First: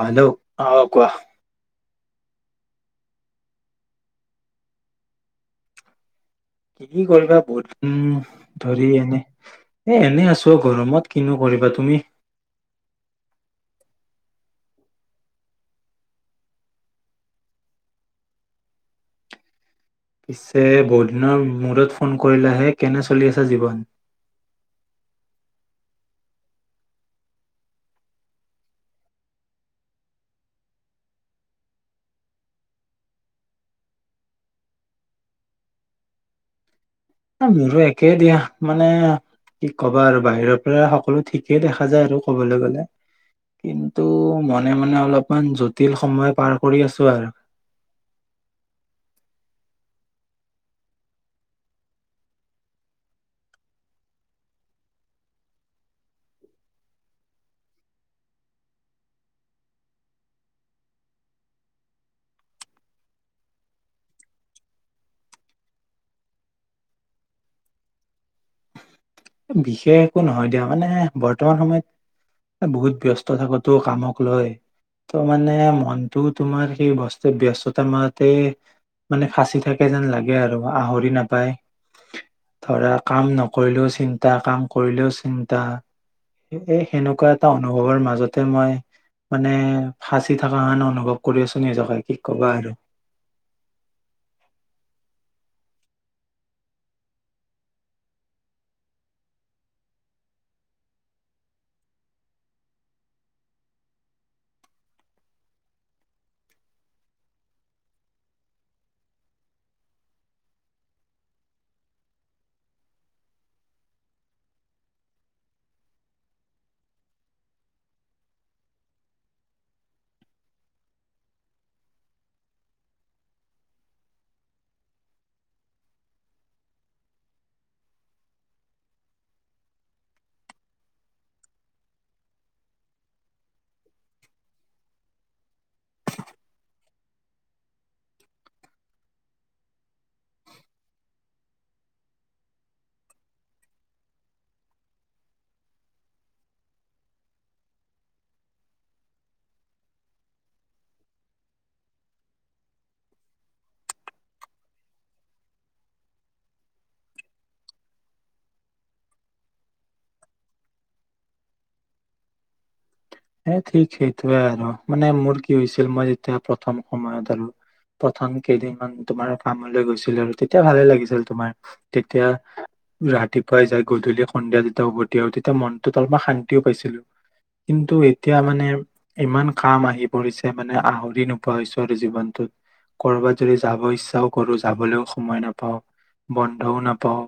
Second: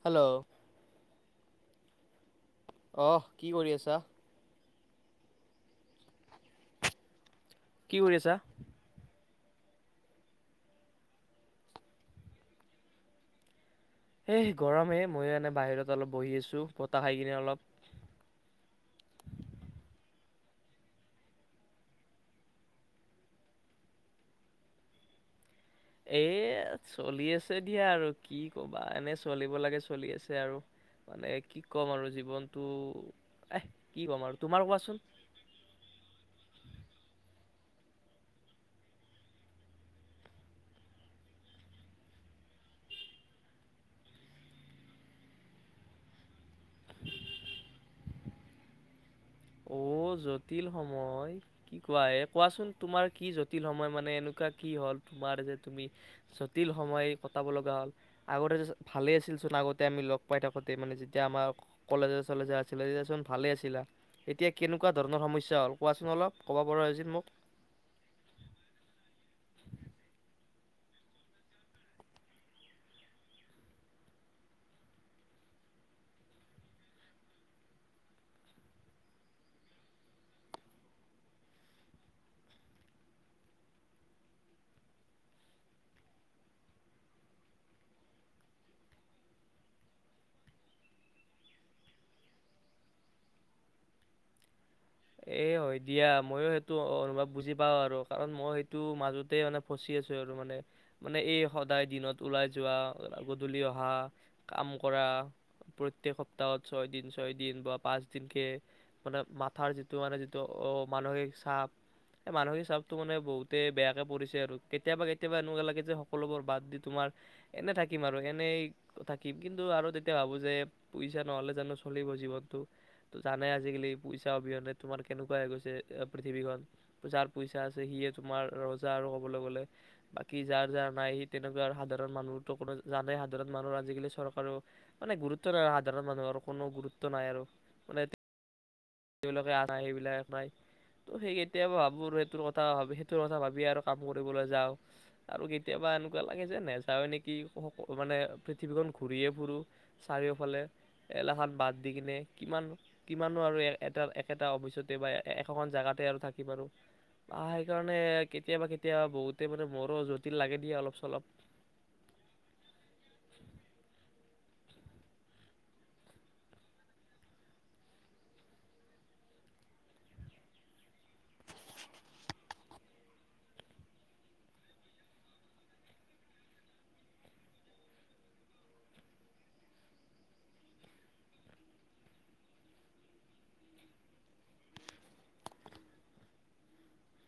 Hello অঁ কোৱা অঁ কি কৰি আছা কি কি কৰিবা বহুত কি কৰি উম আছা? ধৰি এনে এ এনে আছো গৰমত কিনো কৰিবা তুমি এ গৰমে ময়ো এনে বাহিৰত অলপ বহি আছোঁ বতাহ খাই কিনে অলপ পিছে বহুদিনৰ মূৰত ফোন কৰিলাহে কেনে চলি আছা জীৱন এ চলি আছে দিয়া আৰু কি কবা এনে চলিব লাগে চলি আছে আৰু মানে কি ক'ম আৰু জীৱনটো এ কি ক'ম আৰু তোমাৰ কোৱাচোন। মোৰো একে দিয়া মানে কি কবা আৰু বাহিৰৰ পৰা সকলো ঠিকেই দেখা যায় আৰু কবলৈ গলে কিন্তু মনে মনে অলপমান জটিল সময় পাৰ কৰি আছো আৰু অ জটিল সময় কি কোৱা এ কোৱাচোন তোমাৰ কি জটিল সময় মানে এনেকুৱা কি হল তোমাৰ যে তুমি জটিল সময় কটাব লগা হল আগতে যে ভালে আছিল চোন আগতে আমি লগ পাই থাকোঁতে মানে যেতিয়া আমাৰ কলেজ চলেজ আছিলে তেতিয়ানো ভালে আছিলা। এতিয়া কেনেকুৱা ধৰণৰ সমস্যা হ'ল কোৱাচোন অলপ ক'ব পৰাছিল মোক বিশেষ একো নহয় দিয়া মানে বৰ্তমান সময়ত বহুত ব্যস্ত থাকোতো কামক লৈ ত মানে মনটো তোমাৰ সেই বস্তু ব্যস্ততা মানতে মানে সাঁচি থাকে যেন লাগে আৰু আহৰি নাপায় ধৰা কাম নকৰিলেও চিন্তা চিন্তা কাম কৰিলেও চিন্তা এই সেনেকুৱা এটা অনুভৱৰ মাজতে মই মানে ফাঁচি থকা কাৰণে অনুভৱ কৰি আছো নিজকে কি কবা আৰু এ হয় দিয়া মইয়ো সেইটো অনুভৱ বুজি পাওঁ আৰু কাৰণ মই সেইটো মাজতে মানে ফচি আছো আৰু মানে মানে এই সদায় দিনত ওলাই যোৱা গধূলি অহা কাম কৰা প্ৰত্যেক সপ্তাহত ছয় দিন ছয় দিন বা পাঁচ দিনকে মানে মাথাৰ যি তোমানে যিটো অ মানসিক চাপ সেই মানসিক চাপটো মানে বহুতেই বেয়াকে পৰিছে আৰু কেতিয়াবা কেতিয়াবা এনেকুৱা লাগে যে সকলোবোৰ বাদ দি তোমাৰ এনে থাকিম আৰু এনেই থাকিম কিন্তু আৰু তেতিয়া ভাবোঁ যে পইচা নহ'লে জানো চলিব জীৱনটো ত জানে আজিকালি পইচা অবিহনে তোমাৰ কেনেকুৱা হৈ গৈছে পৃথিৱীখন যাৰ পইচা আছে সিয়ে তোমাৰ ৰজা আৰু কবলৈ গলে বাকী যাৰ যাৰ নাই সি তেনেকুৱা আৰু সাধাৰণ মানুহো কোনো জানে সাধাৰণ মানুহ আজিকালি চৰকাৰে মানে গুৰুত্ব নাই সাধাৰণ মানুহৰ কোনো গুৰুত্ব নাই আৰু মানে যিবিলাকে নাই সেইবিলাক নাই ত' সেই কেতিয়াবা ভাবোঁ সেইটোৰ কথা সেইটোৰ কথা ভাবিয়ে আৰু কাম কৰিবলৈ যাওঁ আৰু কেতিয়াবা এনেকুৱা লাগে যে নাযাওঁ নেকি মানে পৃথিৱীখন ঘূৰিয়ে ফুুৰোঁ চাৰিওফালে এলাহখন বাদ দি কিনে কিমান কিমানো আৰু এটা একেটা অফিচতে বা একোখন জোগাতে আৰু থাকিম আৰু বা সেইকাৰণে কেতিয়াবা কেতিয়াবা বহুতে মানে মোৰো জটিল লাগে দিয়ে অলপ চলপ হ ঠিক সেইটোৱে আৰু মানে মোৰ কি হৈছিল মই যেতিয়া প্ৰথম সময়ত আৰু প্ৰথম কেইদিন মান তোমাৰ কামলৈ গৈছিল আৰু তেতিয়া ভালে লাগিছিল তোমাৰ তেতিয়া ৰাতিপুৱাই যাই গধূলি সন্ধিয়া যেতিয়া উভতি আৰু তেতিয়া মনটোত অলপমান শান্তিও পাইছিলো কিন্তু টো এতিয়া মানে ইমান কাম আহি পৰিছে মানে আহৰি নোপোৱা হৈছো আৰু জীৱনটোত কৰ'বাত যদি যাব ইচ্ছাও কৰো যাবলৈও সময় নাপাওঁ বন্ধও নাপাওঁ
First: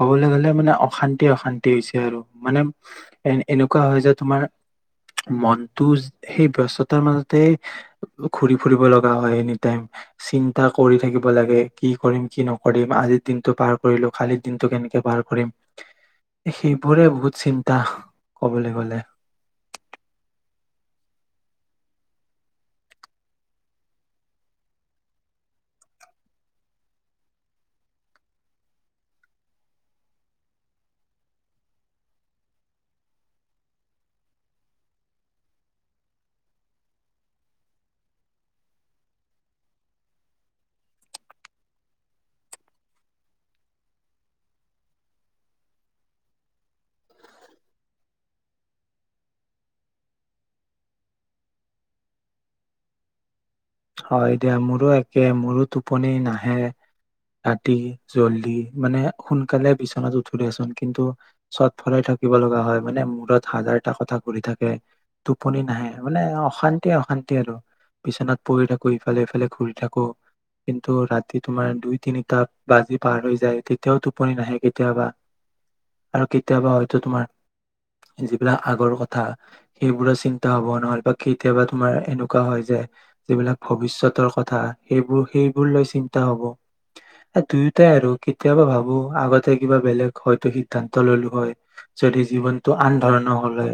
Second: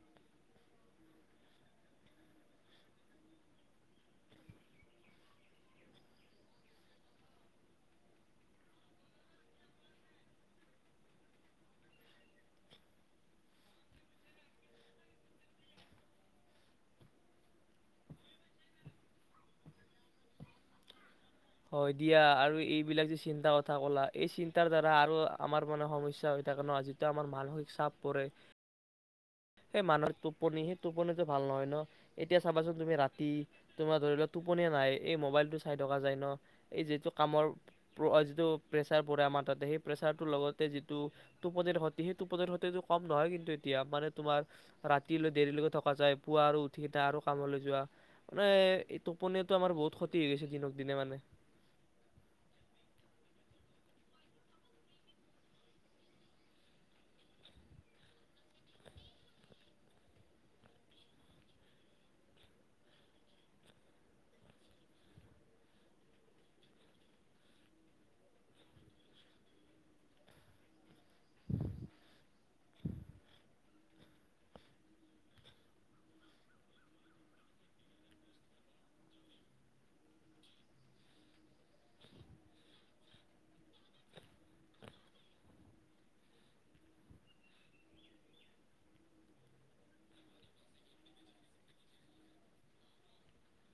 কবলৈ গলে মানে অশান্তি অশান্তি হৈছে আৰু মানে এ এনেকুৱা হয় যে তোমাৰ মনটো সেই ব্যস্ততাৰ মাজতে ঘুৰি ফুৰিব লগা হয় এনি টাইম চিন্তা কৰি থাকিব লাগে কি কৰিম কি নকৰিম আজিৰ দিনটো পাৰ কৰিলো কালিৰ দিনটো কেনেকে পাৰ কৰিম সেইবোৰে বহুত চিন্তা কবলৈ গলে। হয় দিয়া আৰু এইবিলাক যে চিন্তা কথা কলা এই চিন্তাৰ দ্বাৰা আৰু আমাৰ মানে সমস্যা হৈ থাকে ন যিটো আমাৰ মানসিক চাপ পৰে সেই মানুহ টোপনি সেই টোপনিটো ভাল নহয় ন এতিয়া চাবাচোন তুমি ৰাতি তোমাৰ ধৰি লোৱা টোপনিয় নাই এই মোবাইলটো চাই থকা যায় ন এই যিটো কামৰ যিটো প্ৰেচাৰ পৰে আমাৰ তাতে সেই প্ৰেচাৰটোৰ লগতে যিটো টোপনিৰ ক্ষতি সেই টোপনিৰ ক্ষতিটো কম নহয় কিন্তু এতিয়া মানে তোমাৰ ৰাতিলৈ দেৰিলৈকে থকা যায় পুৱা আৰু উঠি কি আৰু কামলৈ যোৱা মানে টোপনো আমাৰ বহুত ক্ষতি হৈ গৈছে দিনক দিনে মানে হয় দিয়া মোৰো একে মোৰো টোপনি নাহে ৰাতি জল্দি মানে সোনকালে বিচনাত উঠো দেচোন কিন্তু চট ফৰাই থাকিব লগা হয় মানে মূৰত হাজাৰটা কথা ঘূৰি থাকে টোপনি নাহে মানে অশান্তি অশান্তি আৰু বিচনাত পঢ়ি থাকো ইফালে ইফালে ঘূৰি থাকো কিন্তু ৰাতি তোমাৰ দুই তিনিটা বাজি পাৰ হৈ যায় তেতিয়াও টোপনি নাহে কেতিয়াবা আৰু কেতিয়াবা হয়তো তোমাৰ যিবিলাক আগৰ কথা সেইবোৰৰ চিন্তা হব নহয় বা কেতিয়াবা তোমাৰ এনেকুৱা হয় যে যিবিলাক ভৱিষ্যতৰ কথা সেইবোৰ সেইবোৰ লৈ চিন্তা হব এই দুয়োটাই আৰু কেতিয়াবা ভাবো আগতে কিবা বেলেগ হয়তো সিদ্ধান্ত ললো হয় যদি জীৱনটো আন ধৰণৰ হলে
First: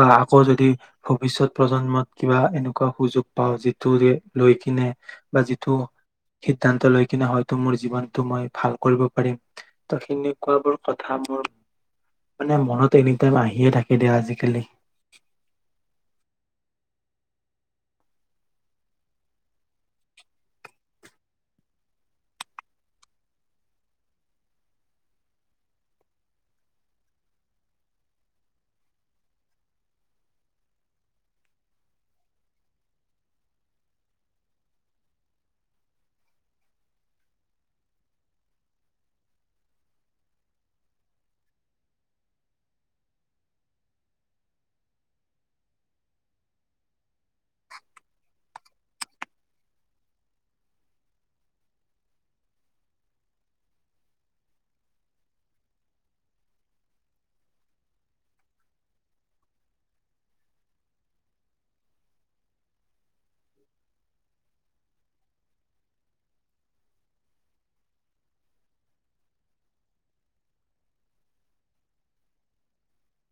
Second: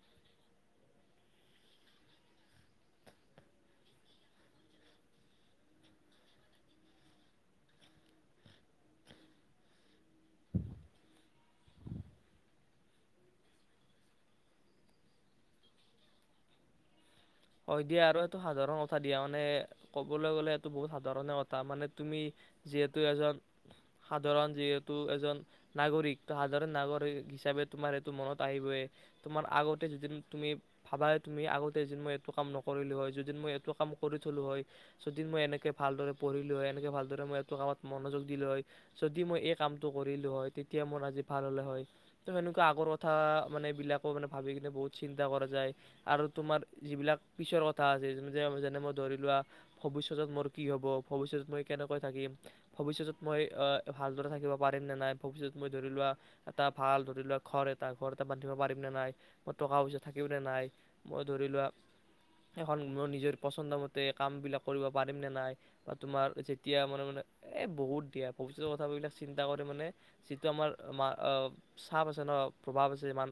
বা আকৌ যদি ভৱিষ্যত প্ৰজন্মত কিবা এনেকুৱা সুযোগ পাওঁ যে টোৱে লৈ কিনে বা যিটো সিদ্ধান্ত লৈ কিনে হয়তো মোৰ জীৱনটো মই ভাল কৰিব পাৰিম ত সেনেকুৱা বোৰ কথা মোৰ মানে মনত এনি টাইম আহিয়ে থাকে দিয়া আজিকালি। হয় দিয়া আৰু এইটো সাধাৰণ কথা দিয়া মানে ক'বলৈ গলে এইটো বহুত সাধাৰণ কথা মানে তুমি যিহেতু এজন সাধাৰণ যিহেতু এজন নাগৰিক ত সাধাৰণ নাগৰিক হিচাপে তোমাৰ এইটো মনত আহিবই তোমাৰ আগতে যিদিন তুমি ভাবা তুমি আগতে যি মই এইটো কাম নকৰিলোঁ হয় যদি মই এইটো কাম কৰি থলোঁ হয় যদি মই এনেকৈ ভালদৰে পঢ়িলোঁ হয় এনেকৈ ভালদৰে মই এইটো কামত মনোযোগ দিলোঁ হয় যদি মই এই কামটো কৰিলোঁ হয় তেতিয়া মোৰ আজি ভাল হ'লে হয় তো সেনেকুৱা আগৰ কথা মানে এইবিলাকো মানে ভাবি কিনে বহুত চিন্তা কৰা যায় আৰু তোমাৰ যিবিলাক পিছৰ কথা আছে যেনে মই ধৰি লোৱা ভৱিষ্যতত মোৰ কি হ'ব ভৱিষ্যতত মই কেনেকৈ থাকিম ভৱিষ্যতত মই ভালদৰে থাকিব পাৰিম নে নাই ভৱিষ্যত মই ধৰি লোৱা এটা ভাল ধৰি লোৱা ঘৰ এটা ঘৰ এটা বান্ধিব পাৰিম নে নাই মই টকা পইচা থাকিম নে নাই মই ধৰি লোৱা এখন মই নিজৰ পচন্দ মতে কাম বিলাক কৰিব পাৰিম নে নাই বা তোমাৰ যেতিয়া মানে মানে এ বহুত দিয়া ভৱিষ্যৰ কথ বিলাক চিন্তা কৰি মানে যিটো আমাৰ চাপ আছে ন প্ৰভাৱ আছে ম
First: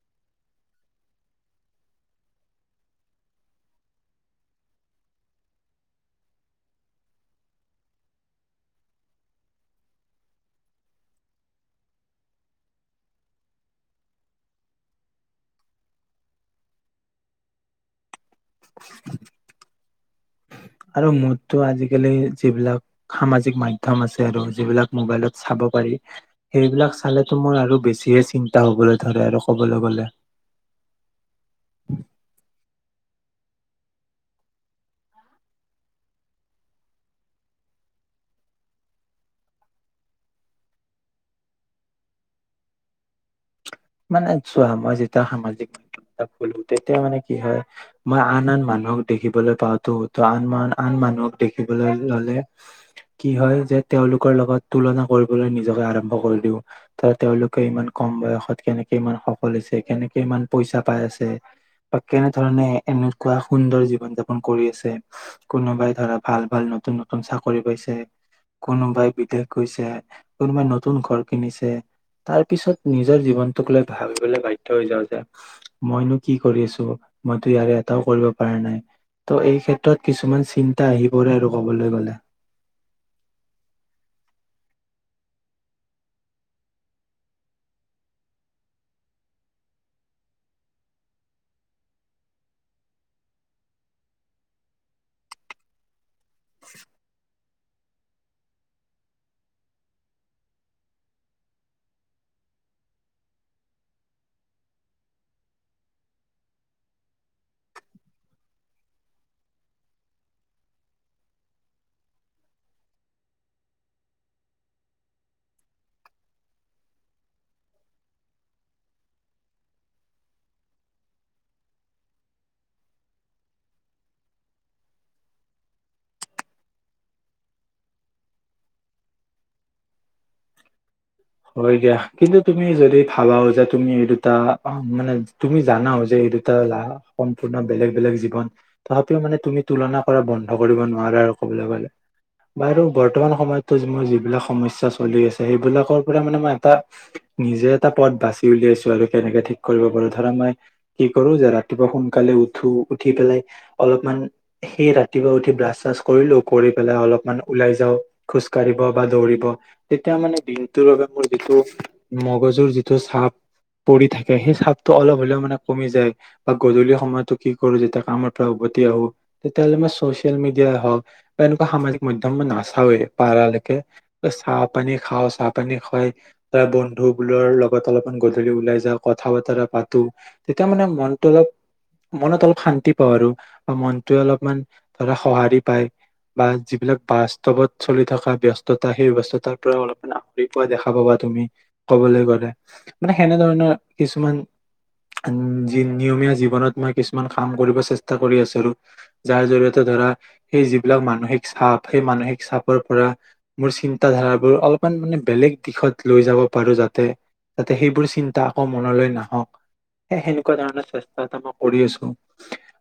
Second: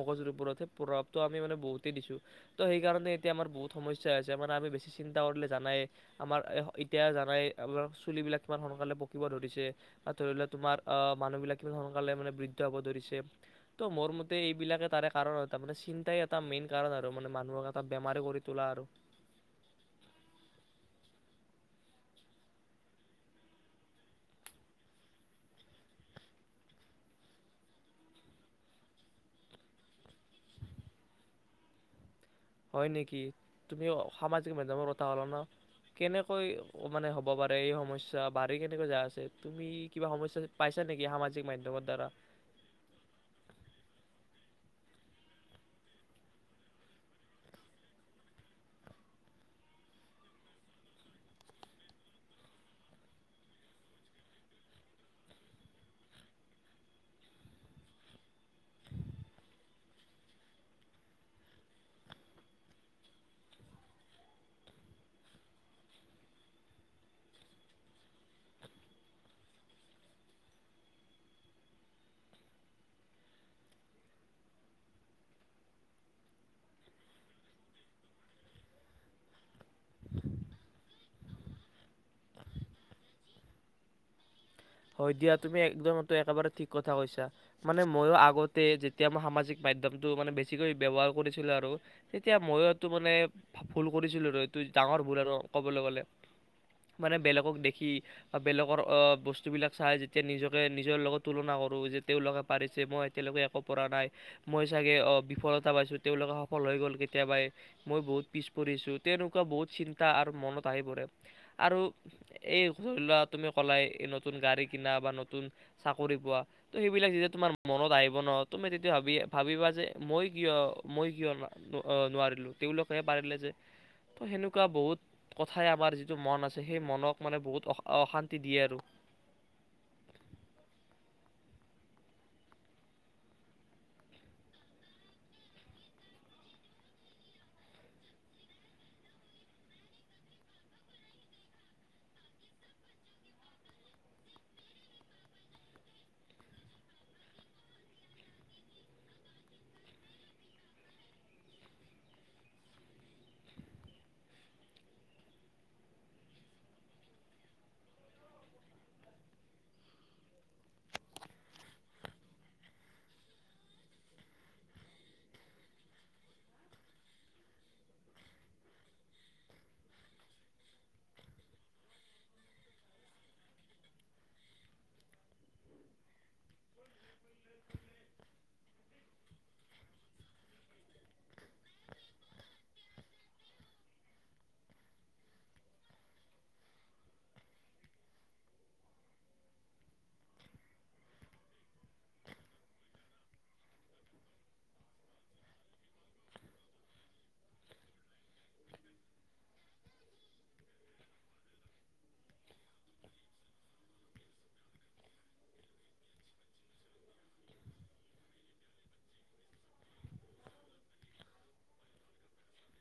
মগজুৰ ওপৰত সেই প্ৰভাৱো আমি মানে বহুতেই দিছো ত সেই সেইকাৰণে এতিয়া আমাৰ বহুত সমস্যা আছে মানে আমি বেছি চিন্তা কৰিলে জানাই আমাৰ এতিয়া জানাই আৰ চুলিবিলাক কিমান সোনকালে পকিব ধৰিছে ধৰি লও তোমাৰ মানুহবিলাক কিমান সোনকালে মানে বৃদ্ধি হ'ব ধৰিছে ত' মোৰ মতে এইবিলাকে তাৰে কাৰণ হয় তাৰ মানে চিন্তাই এটা মেইন কাৰণ আৰু মানে মানুহক বেমাৰ কৰি তোলা আৰু আৰু মোৰতো আজিকালি যিবিলাক সামাজিক মাধ্যম আছে আৰু যিবিলাক মোবাইলত চাব পাৰি সেইবিলাক চালো মোৰ আৰু বেছিহে চিন্তা হবলৈ ধৰে আৰু কবলৈ গলে হয় নেকি তুমি সামাজিক মাধ্যমৰ কথা হ'লা ন কেনেকৈ মানে হ'ব পাৰে এই সমস্যা বাঢ়ি কেনেকৈ যায় আছে তুমি কিবা সমস্যা পাইছা নেকি সামাজিক মাধ্যমৰ দ্বাৰা মানে চোৱা মই যেতিয়া সামাজিক মাধ্যমত কলো তেতিয়া মানে কি হয় মই আন আন মানুহক দেখিবলৈ পাওঁতো ত আন আন মানুহক দেখিবলৈ ললে কি হয় যে তেওঁলোকৰ লগত তুলনা কৰিবলৈ নিজকে আৰম্ভ কৰি দিও ত তেওঁলোকে ইমান কম বয়সত। কেনেকে ইমান সফল হৈছে কেনেকে ইমান পইচা পাই আছে বা কেনেধৰণে এনেকুৱা সুন্দৰ জীৱন যাপন কৰি আছে কোনোবাই ধৰা ভাল ভাল নতুন নতুন চাকৰি পাইছে কোনোবাই বিদেশ গৈছে কোনোবাই নতুন ঘৰ কিনিছে তাৰ পিছত নিজৰ জীৱন তোক লৈ ভাবিবলৈ বাধ্য হৈ যাও যে মইনো কি কৰি আছো মইতো ইয়াৰে এটাও কৰিব পৰা নাই ত' এই ক্ষেত্ৰত কিছুমান চিন্তা আহি পৰে আৰু কবলৈ গলে। হয় দিয়া তুমি একদম একেবাৰে ঠিক কথা কৈছা মানে মইয়ো আগতে যেতিয়া মই সামাজিক মাধ্যমটোৰ মানে বেছিকৈ ব্যৱহাৰ কৰিছিলো আৰু তেতিয়া ময়ো এইটো মানে ভুল কৰিছিলো আৰু এইটো ডাঙৰ ভুল আৰু কবলৈ গলে মানে বেলেগক দেখি বেলেগৰ বস্তু বস্তুবিলাক চাই যেতিয়া নিজকে নিজৰ লগত তুলনা কৰোঁ যে তেওঁলোকে পাৰিছে মই এতিয়ালৈকে একো পৰা নাই মই চাগে বিফলতা পাইছোঁ তেওঁলোকে সফল হৈ গ'ল কেতিয়াবাই মই বহুত পিছ পৰিছোঁ তেনেকুৱা বহুত চিন্তা আৰু মনত আহি পৰে আৰু এই লৰা তুমি ক'লাই নতুন গাড়ী কিনা বা নতুন চাকৰি পোৱা তো সেইবিলাক যেতিয়া তোমাৰ মনত আহিব ন তুমি তেতিয়া ভাবি ভাবিবা যে মই কিয় মই কিয় নোৱাৰিলোঁ তেওঁলোকহে পাৰিলে যে তো সেনেকুৱা বহুত কথাই আমাৰ যিটো মন আছে সেই মনক মানে বহুত অশান্তি দিয়ে আৰু হয় দিয়া কিন্তু তুমি যদি ভাবাও যে তুমি এই দুটা মানে তুমি জানাও যে এই দুটা লা সম্পূৰ্ণ বেলেগ বেলেগ জীৱন তথাপিও মানে তুমি তুলনা কৰা বন্ধ কৰিব নোৱাৰা আৰু কবলৈ গলে বাৰু বৰ্তমান সময়ত মোৰ যিবিলাক সমস্যা চলি আছে সেইবিলাকৰ ম মই এটা নিজে এটা পথ বাচি উলিয়াইছো আৰু কেনেকে ঠিক কৰিব পাৰো ধৰা মই কি কৰো যে ৰাতিপুৱা সোনকালে উঠো উঠি পেলাই অলপমান সেই ৰাতিপুৱা উঠি ব্ৰাছ চাছ কৰিলো কৰি পেলাই অলপমান ওলাই যাও খোজ কাঢ়িব বা দৌৰিব তেতিয়া মানে দিন মোৰ যিটো মগজুৰ যিটো চাপ পৰি থাকে সেই চাপটো অলপ হলেও মানে কমি যায় বা গধূলি সময়তো কি কৰো যেতিয়া কামৰ পৰা উভতি আহো তেতিয়াাহ'লে মই চচিয়েল মিডিয়াই হওক বা এনেকুৱা সামাজিক মধ্যম মই নাচাওেই পাৰালৈকে চাহ পানী খাওঁ চাপ পানী খুৱাই ধৰা বন্ধু বোৰৰ লগত অলপমান গধূলি ওলাই যা কথা বতৰা পাতো তেতিয়া মানে মনটো অলপ মনত অলপ শান্তি পাওঁ আৰু বা মনটোৱে অলপমান ধৰা সঁহাৰি পায় বা যিবিলাক বাস্তৱত চলি থকা ব ব্যস্ততা সেই ব্যস্ততাৰ পৰা অলপমান দেখা পাবা তুমি কবলৈ গলে মানে সেনেধৰণৰ কিছুমান নিয়মীয়া জীৱনত মই কিছুমান কাম কৰিব চেষ্টা কৰি আছো যাৰ জৰিয়তে ধৰা সেই যিবিলাক মানসিক চাপ সেই মানসিক চাপৰ পৰা মোৰ চিন্তা ধাৰাবোৰ অলপমান মানে বেলেগ দিশত লৈ যাব পাৰোঁ যাতে যাতে সেইবোৰ চিন্তা আকৌ মনলৈ নাহক সেই সেনেকুৱা ধৰণৰ চেষ্টা এটা মই কৰি আছোঁ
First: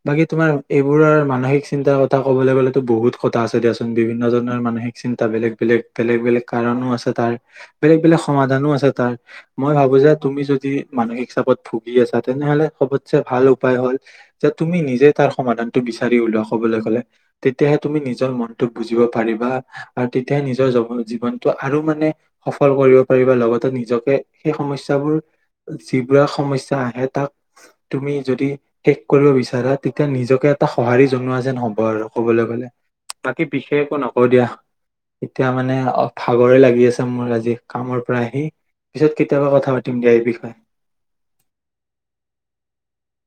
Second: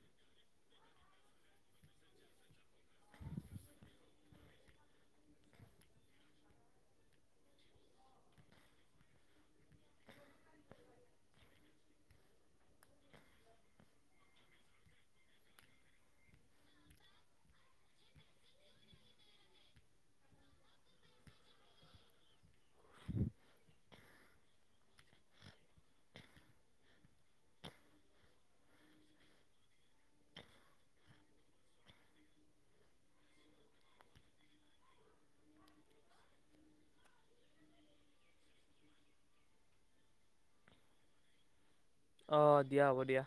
বাকী তোমাৰ এইবোৰৰ মানসিক চিন্তাৰ কথা ক'বলৈ গ'লেতো বহুত কথা আছে দিয়াচোন বিভিন্ন ধৰণৰ মানসিক চিন্তা বেলেগ বেলেগ বেলেগ বেলেগ কাৰণো আছে তাৰ বেলেগ বেলেগ সমাধানো আছে তাৰ মই ভাবো যে তুমি যদি মানসিক চাপত ভুগি আছা তেনেহলে সবতছেে ভাল উপায় হল যে তুমি নিজে তাৰ সমাধানটো বিচাৰি উওলোৱা কবলৈ গলে তেতিয়াহে তুমি নিজৰ মনটো বুজিব পাৰিবা আৰু তেতিয়াহে নিজৰ জ জীৱনটো আৰু মানে সফল কৰিব পাৰিবা লগতে নিজকে সেই সমস্যাবোৰ যিবোৰে সমস্যা আহে তাক তুমি যদি শেষ কৰিব বিচাৰা তেতিয়া নিজকে এটা সঁহাৰি জনোৱা যেন হব আৰু কবলৈ গলে বাকী বিশেষ একো নকওঁ দিয়া এতিয়া মানে ভাগৰে লাগি আছে মোৰ আজি কামৰ পৰা আহি পিছত কেতিয়াবা কথা পাতিম দিয়া এই বিষয়ে। অঁ দিয়া হ'ব দিয়া।